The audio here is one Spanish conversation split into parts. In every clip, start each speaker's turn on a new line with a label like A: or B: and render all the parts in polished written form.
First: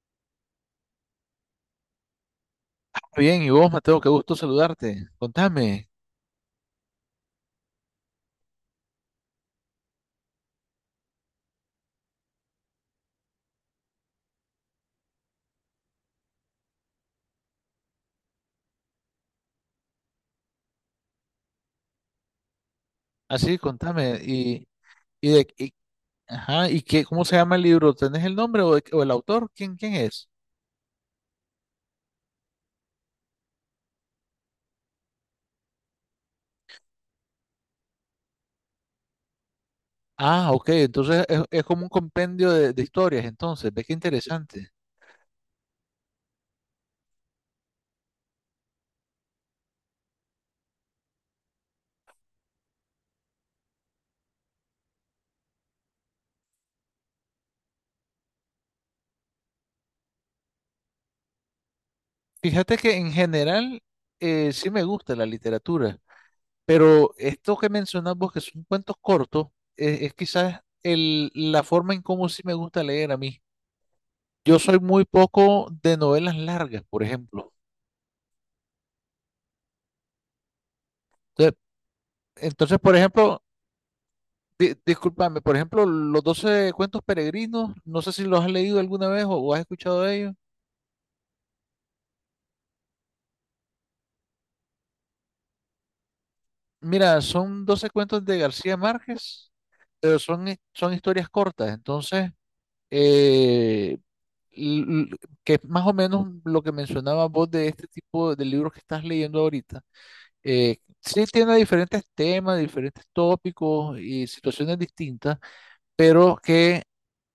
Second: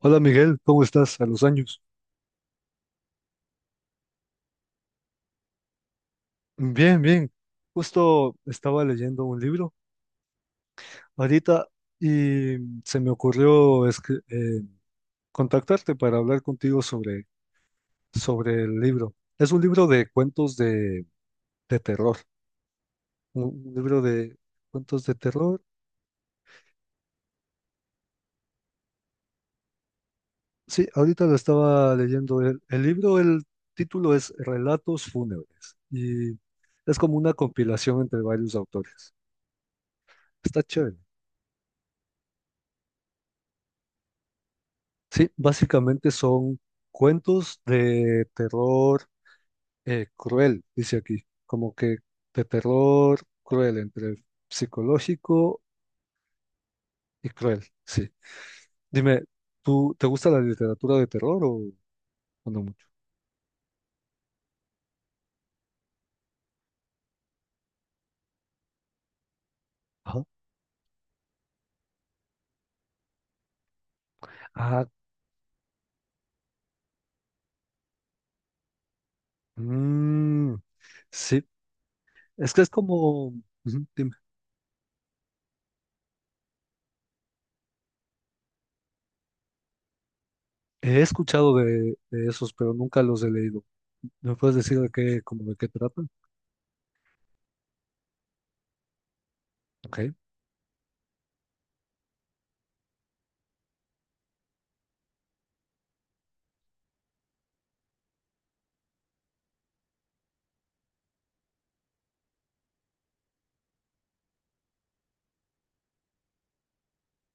A: Hola Miguel, ¿cómo estás? A los años.
B: Bien, y vos, Mateo, qué gusto saludarte. Contame,
A: Bien, bien. Justo estaba leyendo un libro ahorita y se me ocurrió contactarte para hablar contigo sobre el libro. Es un libro de cuentos de terror. Un,
B: así,
A: un libro
B: contame.
A: de cuentos de
B: Y de,
A: terror.
B: y- ajá, ¿ cómo se llama el libro? ¿Tenés el nombre o el autor? ¿ quién es?
A: Sí, ahorita lo estaba leyendo. El libro, el título es Relatos fúnebres y es como una compilación entre varios autores.
B: Ah,
A: Está
B: ok,
A: chévere.
B: entonces es como un compendio de historias, entonces, ve qué interesante.
A: Sí, básicamente son cuentos de terror cruel, dice aquí, como que de terror cruel, entre psicológico y cruel, sí. Dime, ¿tú te gusta la literatura de terror o no
B: Fíjate
A: mucho?
B: que en general sí me gusta la literatura, pero esto que mencionas vos, que son cuentos cortos, es
A: Ajá.
B: quizás la forma en cómo sí me gusta leer a mí. Yo soy
A: Ah,
B: muy poco de novelas largas, por ejemplo.
A: mm, sí,
B: Entonces,
A: es que es
B: Entonces, por
A: como,
B: ejemplo,
A: ujú, dime,
B: discúlpame, por ejemplo, los 12 cuentos peregrinos, no sé si los has leído alguna vez o has escuchado de ellos.
A: he escuchado de esos, pero nunca los he leído. ¿Me puedes decir de qué, como de qué tratan?
B: Mira, son 12 cuentos de García Márquez,
A: Ok.
B: pero son historias cortas, entonces, eh, l- l- que es más o menos lo que mencionabas vos de este tipo de libros que estás leyendo ahorita. Sí tiene diferentes temas, diferentes tópicos y situaciones distintas, pero que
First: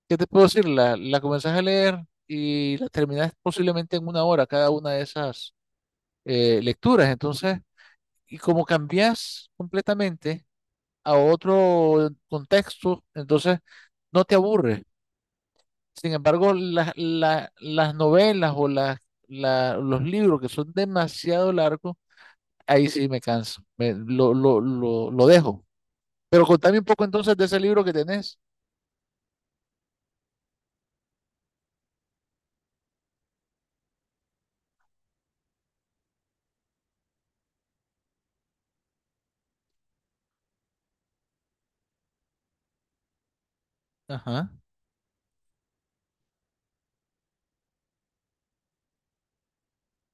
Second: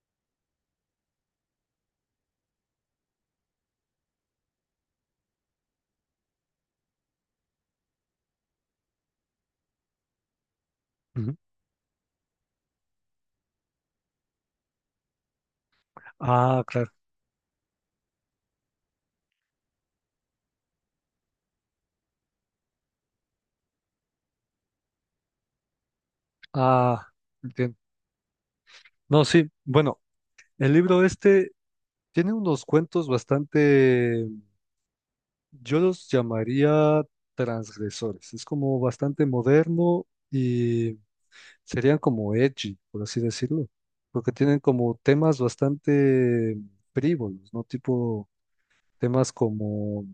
B: ¿qué te puedo decir? La comenzás a leer y la terminás posiblemente en una hora cada una de esas lecturas. Entonces, y como cambias completamente a
A: Ujú.
B: otro contexto, entonces no te aburre. Sin embargo,
A: Ah, claro.
B: las novelas o los libros que son demasiado largos, ahí sí me canso, lo dejo. Pero contame un poco
A: Ah,
B: entonces de ese
A: entiendo.
B: libro que tenés.
A: No, sí, bueno. El libro este tiene unos cuentos bastante, yo los llamaría transgresores. Es como bastante moderno y serían como edgy, por así decirlo, porque
B: Ajá.
A: tienen como temas bastante frívolos, ¿no? Tipo temas como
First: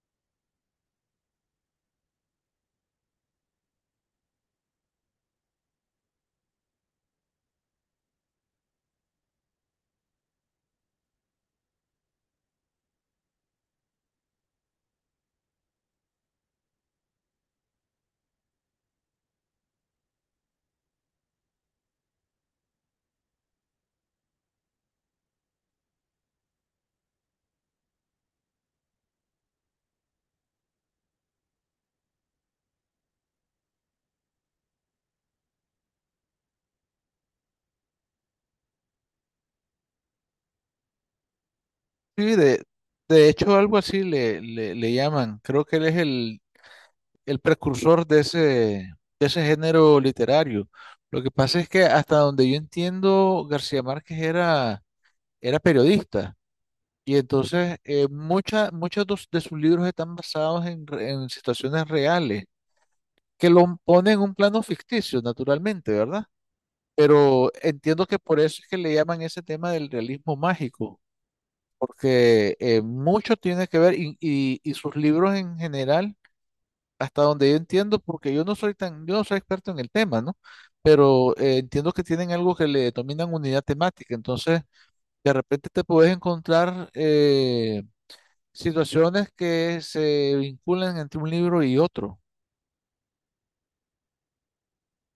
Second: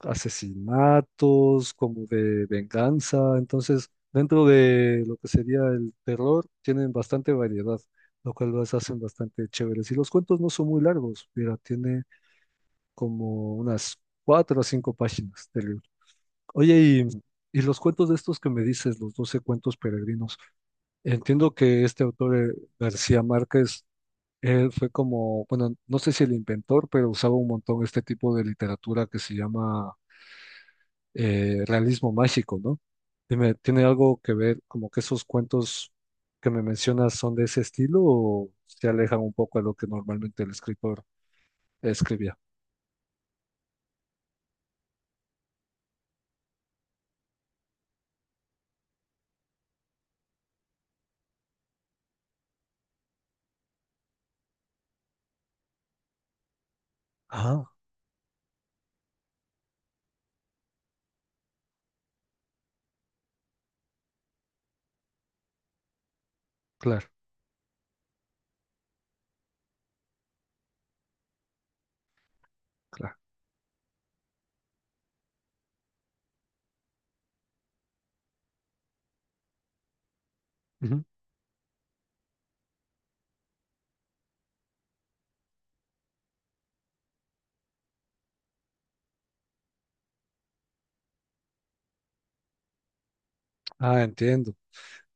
A: asesinatos, como de venganza. Entonces, dentro de lo que sería el terror, tienen bastante variedad, lo cual los hacen bastante chéveres. Y los cuentos no son muy largos, mira, tiene como unas cuatro o cinco páginas del libro. Oye, y los cuentos de estos que me dices, los 12 cuentos peregrinos, entiendo que este autor, García Márquez, él fue como, bueno, no sé si el inventor, pero usaba un montón este tipo de literatura que se llama realismo mágico, ¿no? Dime, ¿tiene algo que ver como que esos cuentos que me mencionas son de ese estilo o se alejan un poco a lo que normalmente el escritor
B: Sí,
A: escribía?
B: de hecho algo así le llaman. Creo que él es el precursor de de ese género literario. Lo que pasa es que hasta donde yo entiendo, era periodista y
A: Ah,
B: entonces muchos de sus libros están basados en, en situaciones reales, que lo ponen en un plano ficticio, naturalmente, ¿verdad?
A: claro,
B: Pero entiendo que por eso es que le llaman ese tema del realismo mágico porque
A: claro.
B: mucho tiene que ver y sus libros en general, hasta donde yo entiendo, porque yo no soy experto en el tema, ¿no? Pero entiendo que tienen algo que le denominan unidad temática, entonces de repente te puedes encontrar situaciones que se vinculan entre un libro y otro,
A: Ah, entiendo.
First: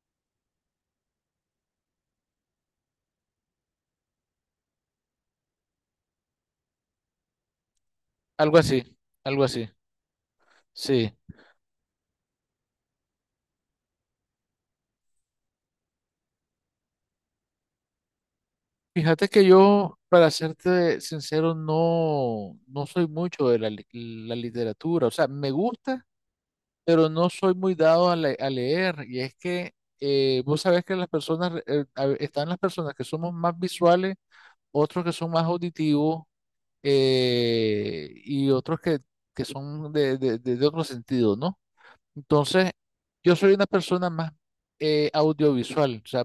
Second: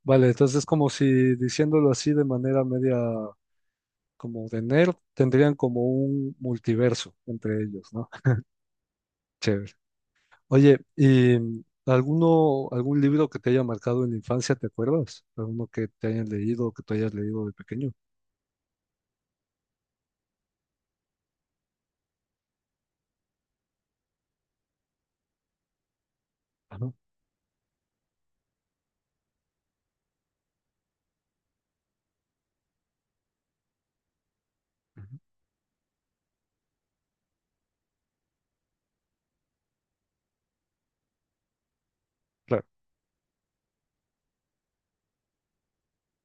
A: Vale, entonces como si diciéndolo así de manera media como de nerd, tendrían como un multiverso entre ellos, ¿no?
B: algo así, algo así,
A: Chévere. Oye,
B: sí.
A: ¿y alguno, algún libro que te haya marcado en la infancia, te acuerdas? ¿Alguno que te hayan leído o que tú hayas leído de pequeño?
B: Fíjate que yo, para serte sincero, no soy mucho de la literatura, o sea, me gusta
A: Ah, ¿no?
B: pero no soy muy dado a leer. Y es que vos sabés que las personas, están las personas que somos más visuales, otros que
A: Ujú.
B: son más auditivos y otros que son de otro sentido, ¿no?
A: Claro.
B: Entonces, yo soy una persona más audiovisual. O sea,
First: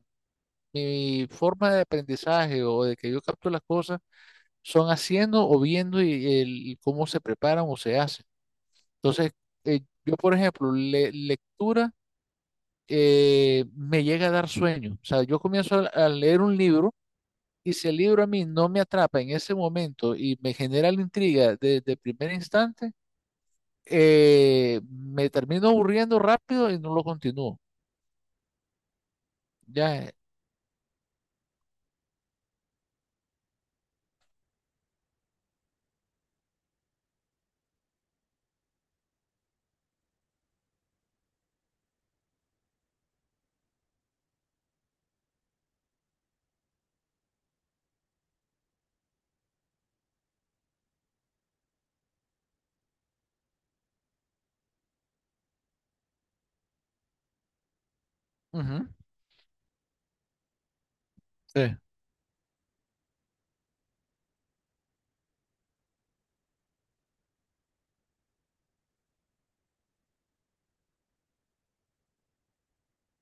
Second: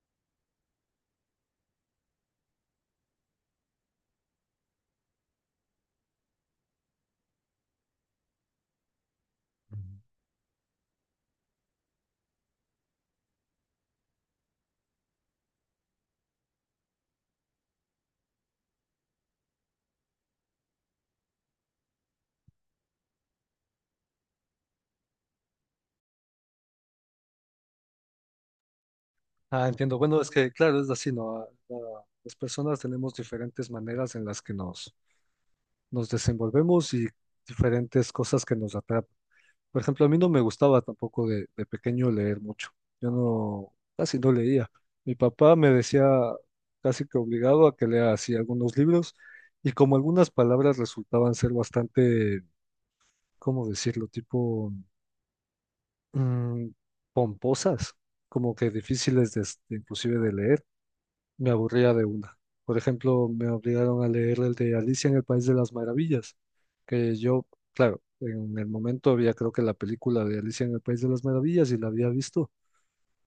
B: mi forma de aprendizaje o de que yo capto las cosas son haciendo o viendo y, cómo se preparan o se hacen. Entonces, yo, por ejemplo, lectura. Me llega a dar sueño. O sea, yo comienzo a leer un libro y si el libro a mí no me atrapa en ese momento y me genera la intriga desde el primer instante, me termino aburriendo rápido y no lo continúo.
A: Ah, entiendo.
B: Ya,
A: Bueno, es que claro, es así, ¿no? Ah, ah, las personas tenemos diferentes maneras en las que nos, nos desenvolvemos y diferentes cosas que nos atrapan. Por ejemplo, a mí no me gustaba tampoco de pequeño leer mucho. Yo no, casi no leía. Mi papá me decía casi que obligado a que lea así algunos libros y como algunas palabras resultaban ser bastante, ¿cómo decirlo? Tipo mm, pomposas, como que
B: ujú,
A: difíciles de, inclusive de leer me
B: sí,
A: aburría de una. Por ejemplo, me obligaron a leer el de Alicia en el País de las Maravillas, que yo, claro, en el momento había creo que la película de Alicia en el País de las Maravillas y la había visto,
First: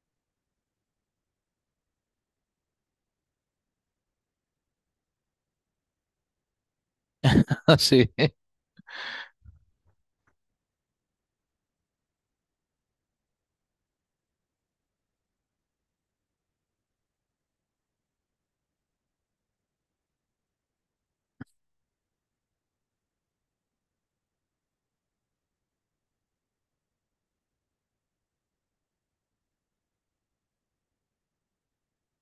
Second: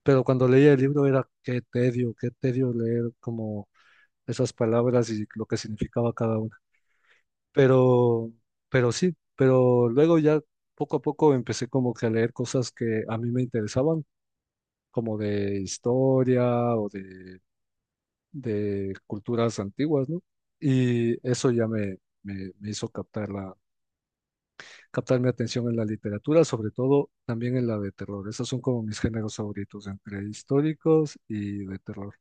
A: pero cuando leía el libro era qué tedio leer como esas palabras y lo que significaba cada una.
B: así,
A: Pero, pero sí, pero luego ya poco a poco empecé como que a leer cosas que a mí me interesaban, como de historia o de culturas antiguas, ¿no? Y eso ya me hizo captar captar mi atención en la literatura, sobre todo también en la de terror. Esos son como mis géneros favoritos, entre históricos y de terror.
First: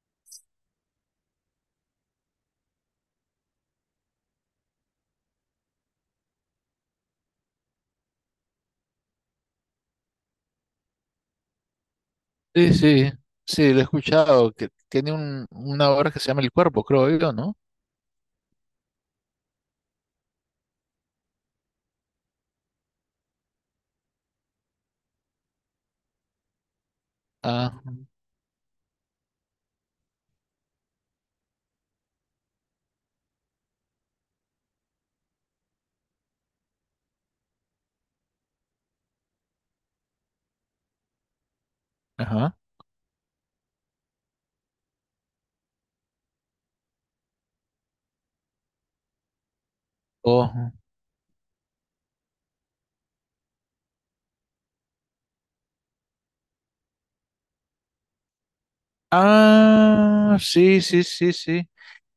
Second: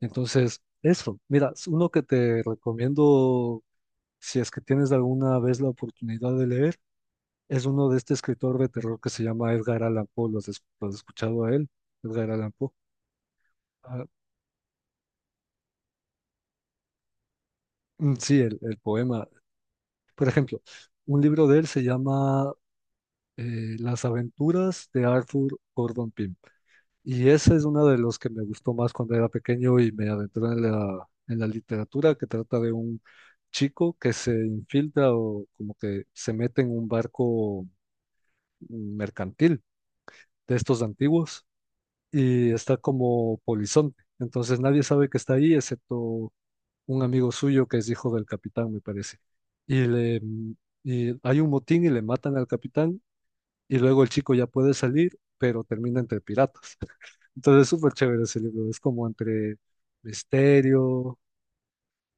A: Entonces, eso, mira, es uno que te recomiendo, si es que tienes alguna vez la oportunidad de leer, es uno de este escritor de terror que se llama Edgar Allan Poe. ¿Lo has, lo has escuchado a él? Edgar Allan Poe.
B: sí, sí, sí, lo he
A: Ah,
B: escuchado, que tiene un, una obra que se llama El Cuerpo, creo yo, ¿no?
A: sí, el poema. Por ejemplo, un libro de él se llama Las aventuras de Arthur Gordon Pym. Y ese es
B: Ah,
A: uno de los que me gustó más cuando era pequeño y me adentré en en la literatura, que trata de un chico que se infiltra o como que se mete en un barco mercantil de estos antiguos y
B: ajá,
A: está como polizonte. Entonces nadie sabe que está ahí excepto un amigo suyo que es hijo del capitán, me parece. Y le...
B: oh.
A: Y hay un motín y le matan al capitán y luego el chico ya puede salir, pero termina entre piratas. Entonces es súper chévere ese libro, es como entre
B: Ah, sí, sí,
A: misterio.
B: sí, sí.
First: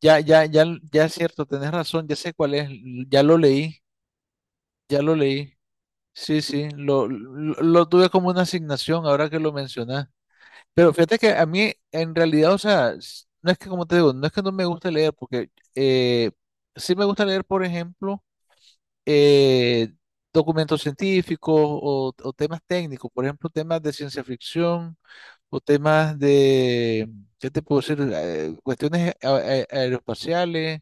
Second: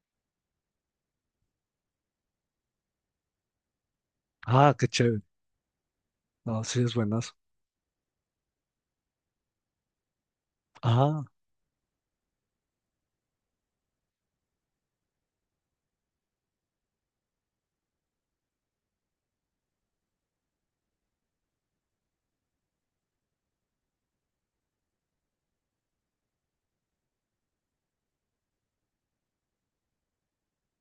B: Ya, ya, ya, ya es cierto, tenés razón, ya sé cuál es, ya lo leí,
A: Ah, qué
B: ya lo
A: chévere.
B: leí. Sí,
A: No,
B: sí,
A: sí, es buenazo.
B: lo tuve como una asignación ahora que lo mencionás. Pero fíjate
A: Ah,
B: que a mí, en realidad, o sea, no es que, como te digo, no es que no me guste leer, porque eh, sí me gusta leer, por ejemplo, eh, documentos científicos o temas técnicos, por ejemplo, temas de ciencia ficción o temas de, ¿qué te puedo decir? Cuestiones aeroespaciales.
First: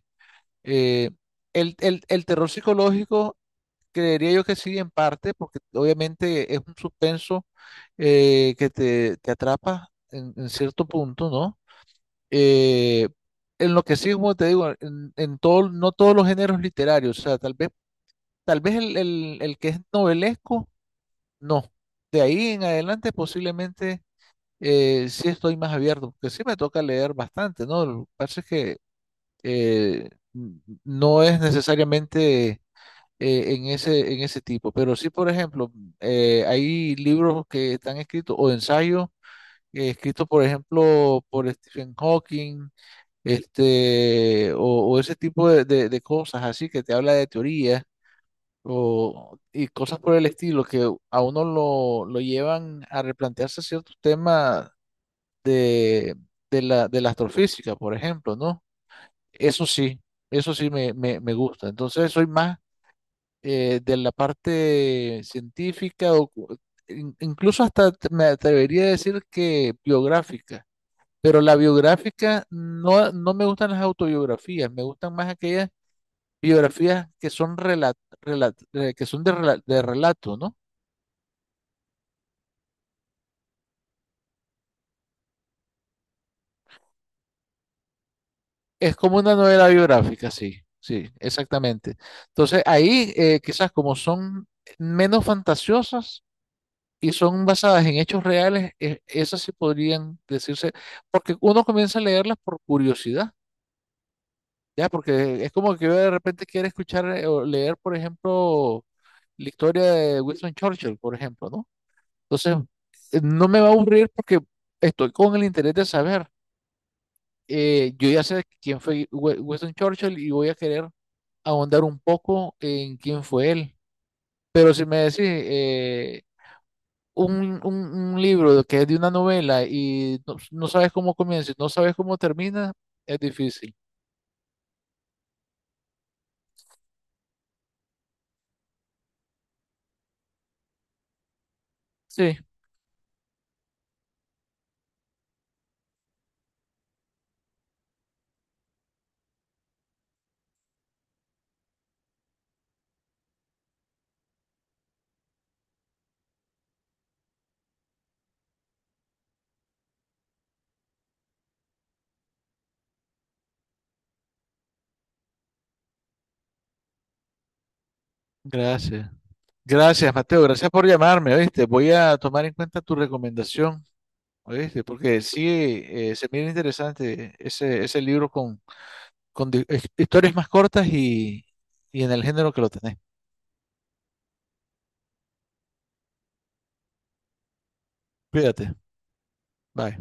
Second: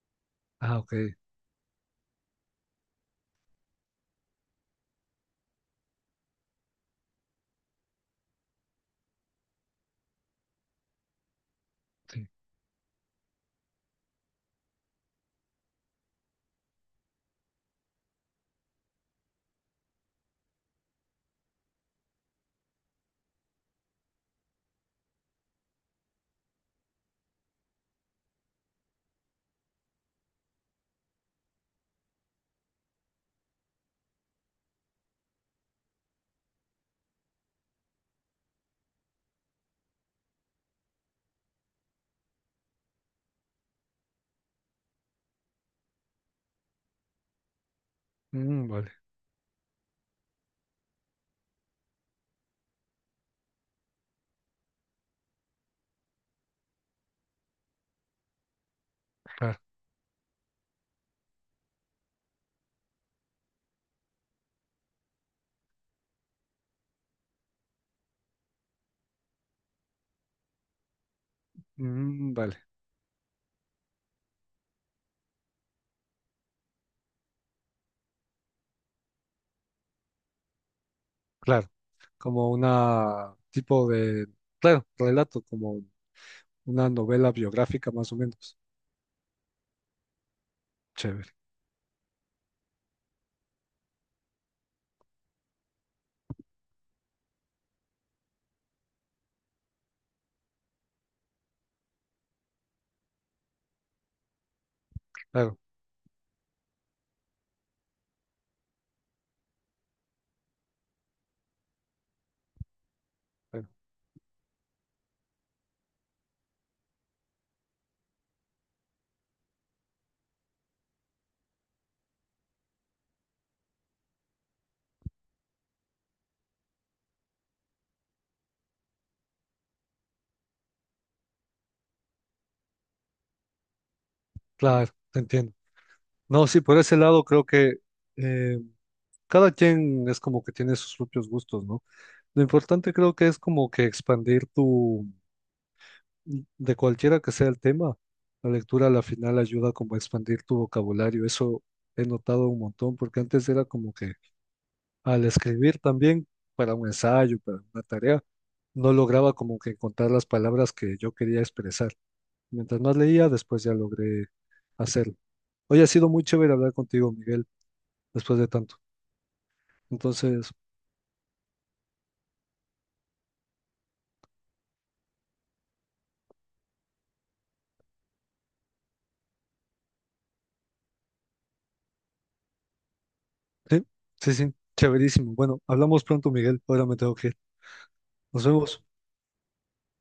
A: ah, ok,
B: eh, el terror psicológico, creería yo que sí, en parte, porque obviamente es un suspenso que te atrapa en cierto punto, ¿no?
A: sí.
B: Eh, en lo que sí, como te digo, en todo, no todos los géneros literarios, o sea, tal vez, tal vez el que es novelesco, no. De ahí en adelante posiblemente sí estoy más abierto, porque sí me toca leer bastante, ¿no? Lo que pasa es que no es necesariamente en ese tipo, pero sí, por ejemplo, hay libros que están escritos o ensayos escritos, por ejemplo, por Stephen Hawking, este, o ese tipo de cosas así que te habla de teoría.
A: Vale,
B: O, y cosas por el estilo que a uno lo llevan a replantearse ciertos temas de, de la astrofísica, por ejemplo, ¿no?
A: claro.
B: Eso sí, eso sí me gusta. Entonces soy más de la parte científica o incluso hasta me atrevería a decir que biográfica. Pero la biográfica
A: Vale,
B: no, no me gustan las autobiografías, me gustan más aquellas biografías que son de, de relato, ¿no?
A: claro. Como una tipo de, claro, relato, como una novela biográfica más o menos.
B: Es como una novela biográfica, sí, sí,
A: Chévere,
B: exactamente. Entonces, ahí quizás como son menos fantasiosas y son basadas en hechos reales, esas sí podrían decirse, porque uno comienza a leerlas por curiosidad, ¿ya? Porque es
A: claro,
B: como que yo de repente quiero escuchar o leer, por ejemplo, la historia de Winston Churchill, por ejemplo, ¿no? Entonces, no me
A: claro,
B: va a aburrir porque estoy con el interés de saber. Yo ya sé quién fue Winston Churchill y voy a querer ahondar un poco en quién fue él. Pero si me decís un libro que es de una novela y no, no sabes cómo comienza y no sabes cómo termina, es difícil.
A: claro, te entiendo. No, sí, por ese lado creo que eh, cada quien es como que tiene sus propios gustos, ¿no?
B: Sí,
A: Lo importante creo que es como que expandir tu, de cualquiera que sea el tema, la lectura a la final ayuda como a expandir tu vocabulario. Eso he notado un montón, porque antes era como que al escribir también para un ensayo, para una tarea, no lograba como que encontrar las palabras que yo quería expresar. Mientras más leía, después ya logré hacerlo. Hoy ha sido muy chévere hablar contigo, Miguel, después de tanto.
B: gracias. Gracias, Mateo.
A: Entonces,
B: Gracias por llamarme, ¿oíste? Voy a tomar en cuenta tu recomendación, ¿oíste? Porque sí, se mira interesante ese libro con historias más cortas y en el género que lo tenés.
A: sí, sí, sí, chéverísimo. Bueno, hablamos pronto, Miguel. Ahora me tengo que ir. Nos
B: Cuídate.
A: vemos.
B: Bye.